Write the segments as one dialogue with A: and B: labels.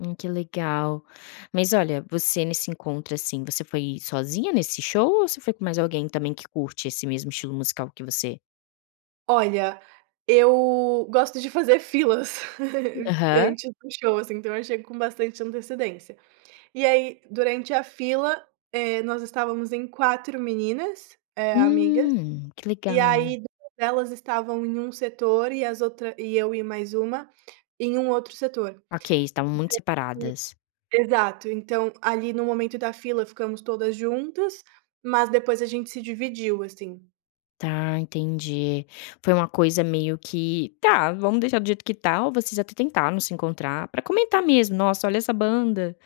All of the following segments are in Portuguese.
A: Hum, que legal! Mas, olha, você nesse encontro, assim, você foi sozinha nesse show ou você foi com mais alguém também que curte esse mesmo estilo musical que você?
B: Olha, eu gosto de fazer filas em
A: Aham.
B: tipo show, assim, então eu achei com bastante antecedência. E aí durante a fila, eh, nós estávamos em 4 meninas, eh, amigas,
A: Hum, que
B: e,
A: legal!
B: aí, elas estavam em um setor e as outra e eu e mais uma, em um outro setor.
A: Okay, estavam muito
B: Então
A: separadas.
B: exato, então ali no momento da fila ficamos todas juntas mas depois a gente se dividiu, assim.
A: Tá, entendi, foi uma coisa meio que: "Tá, vamos deixar do jeito que está." ou vocês até tentaram se encontrar para comentar, mesmo: "Nossa, olha, essa banda".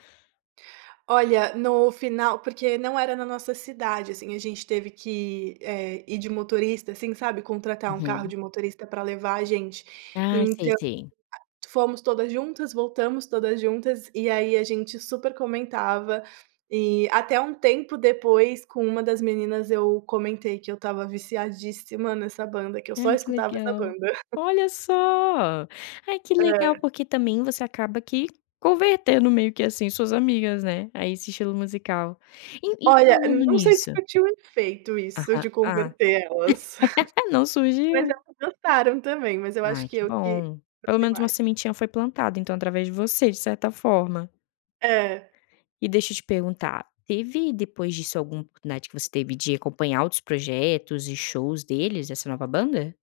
B: Olha, no final porque não era na nossa cidade, assim, a gente teve que, eh, ir de motorista, assim, sabe, contratar um carro
A: Uhum.
B: de motorista para levar a gente.
A: Ah, sei,
B: Então,
A: sei.
B: a fomos todas juntas, voltamos todas juntas e, aí, a gente super comentava e até um tempo depois com uma das meninas eu comentei que eu estava viciadíssima nessa banda, que eu só
A: Ai que
B: escutava essa
A: legal!
B: banda.
A: Olha só! Ai, que legal!
B: Hã.
A: Porque também você acaba que convertendo meio que, assim, suas amigas, né, aí, esse estilo musical. E e
B: Olha,
A: falando
B: não sei se
A: nisso
B: surtiu efeito isso
A: Ah,
B: de
A: ah.
B: converter elas.
A: Não
B: Mas
A: surgiu.
B: elas gostaram também, mas eu acho
A: Ai,
B: que
A: que
B: eu que
A: bom, pelo
B: curti
A: menos uma
B: mais.
A: sementinha foi plantada então através de você de certa forma.
B: É.
A: E deixa eu te perguntar teve depois disso algum oportunidade que você teve de acompanhar outros projetos e shows deles, dessa nova banda?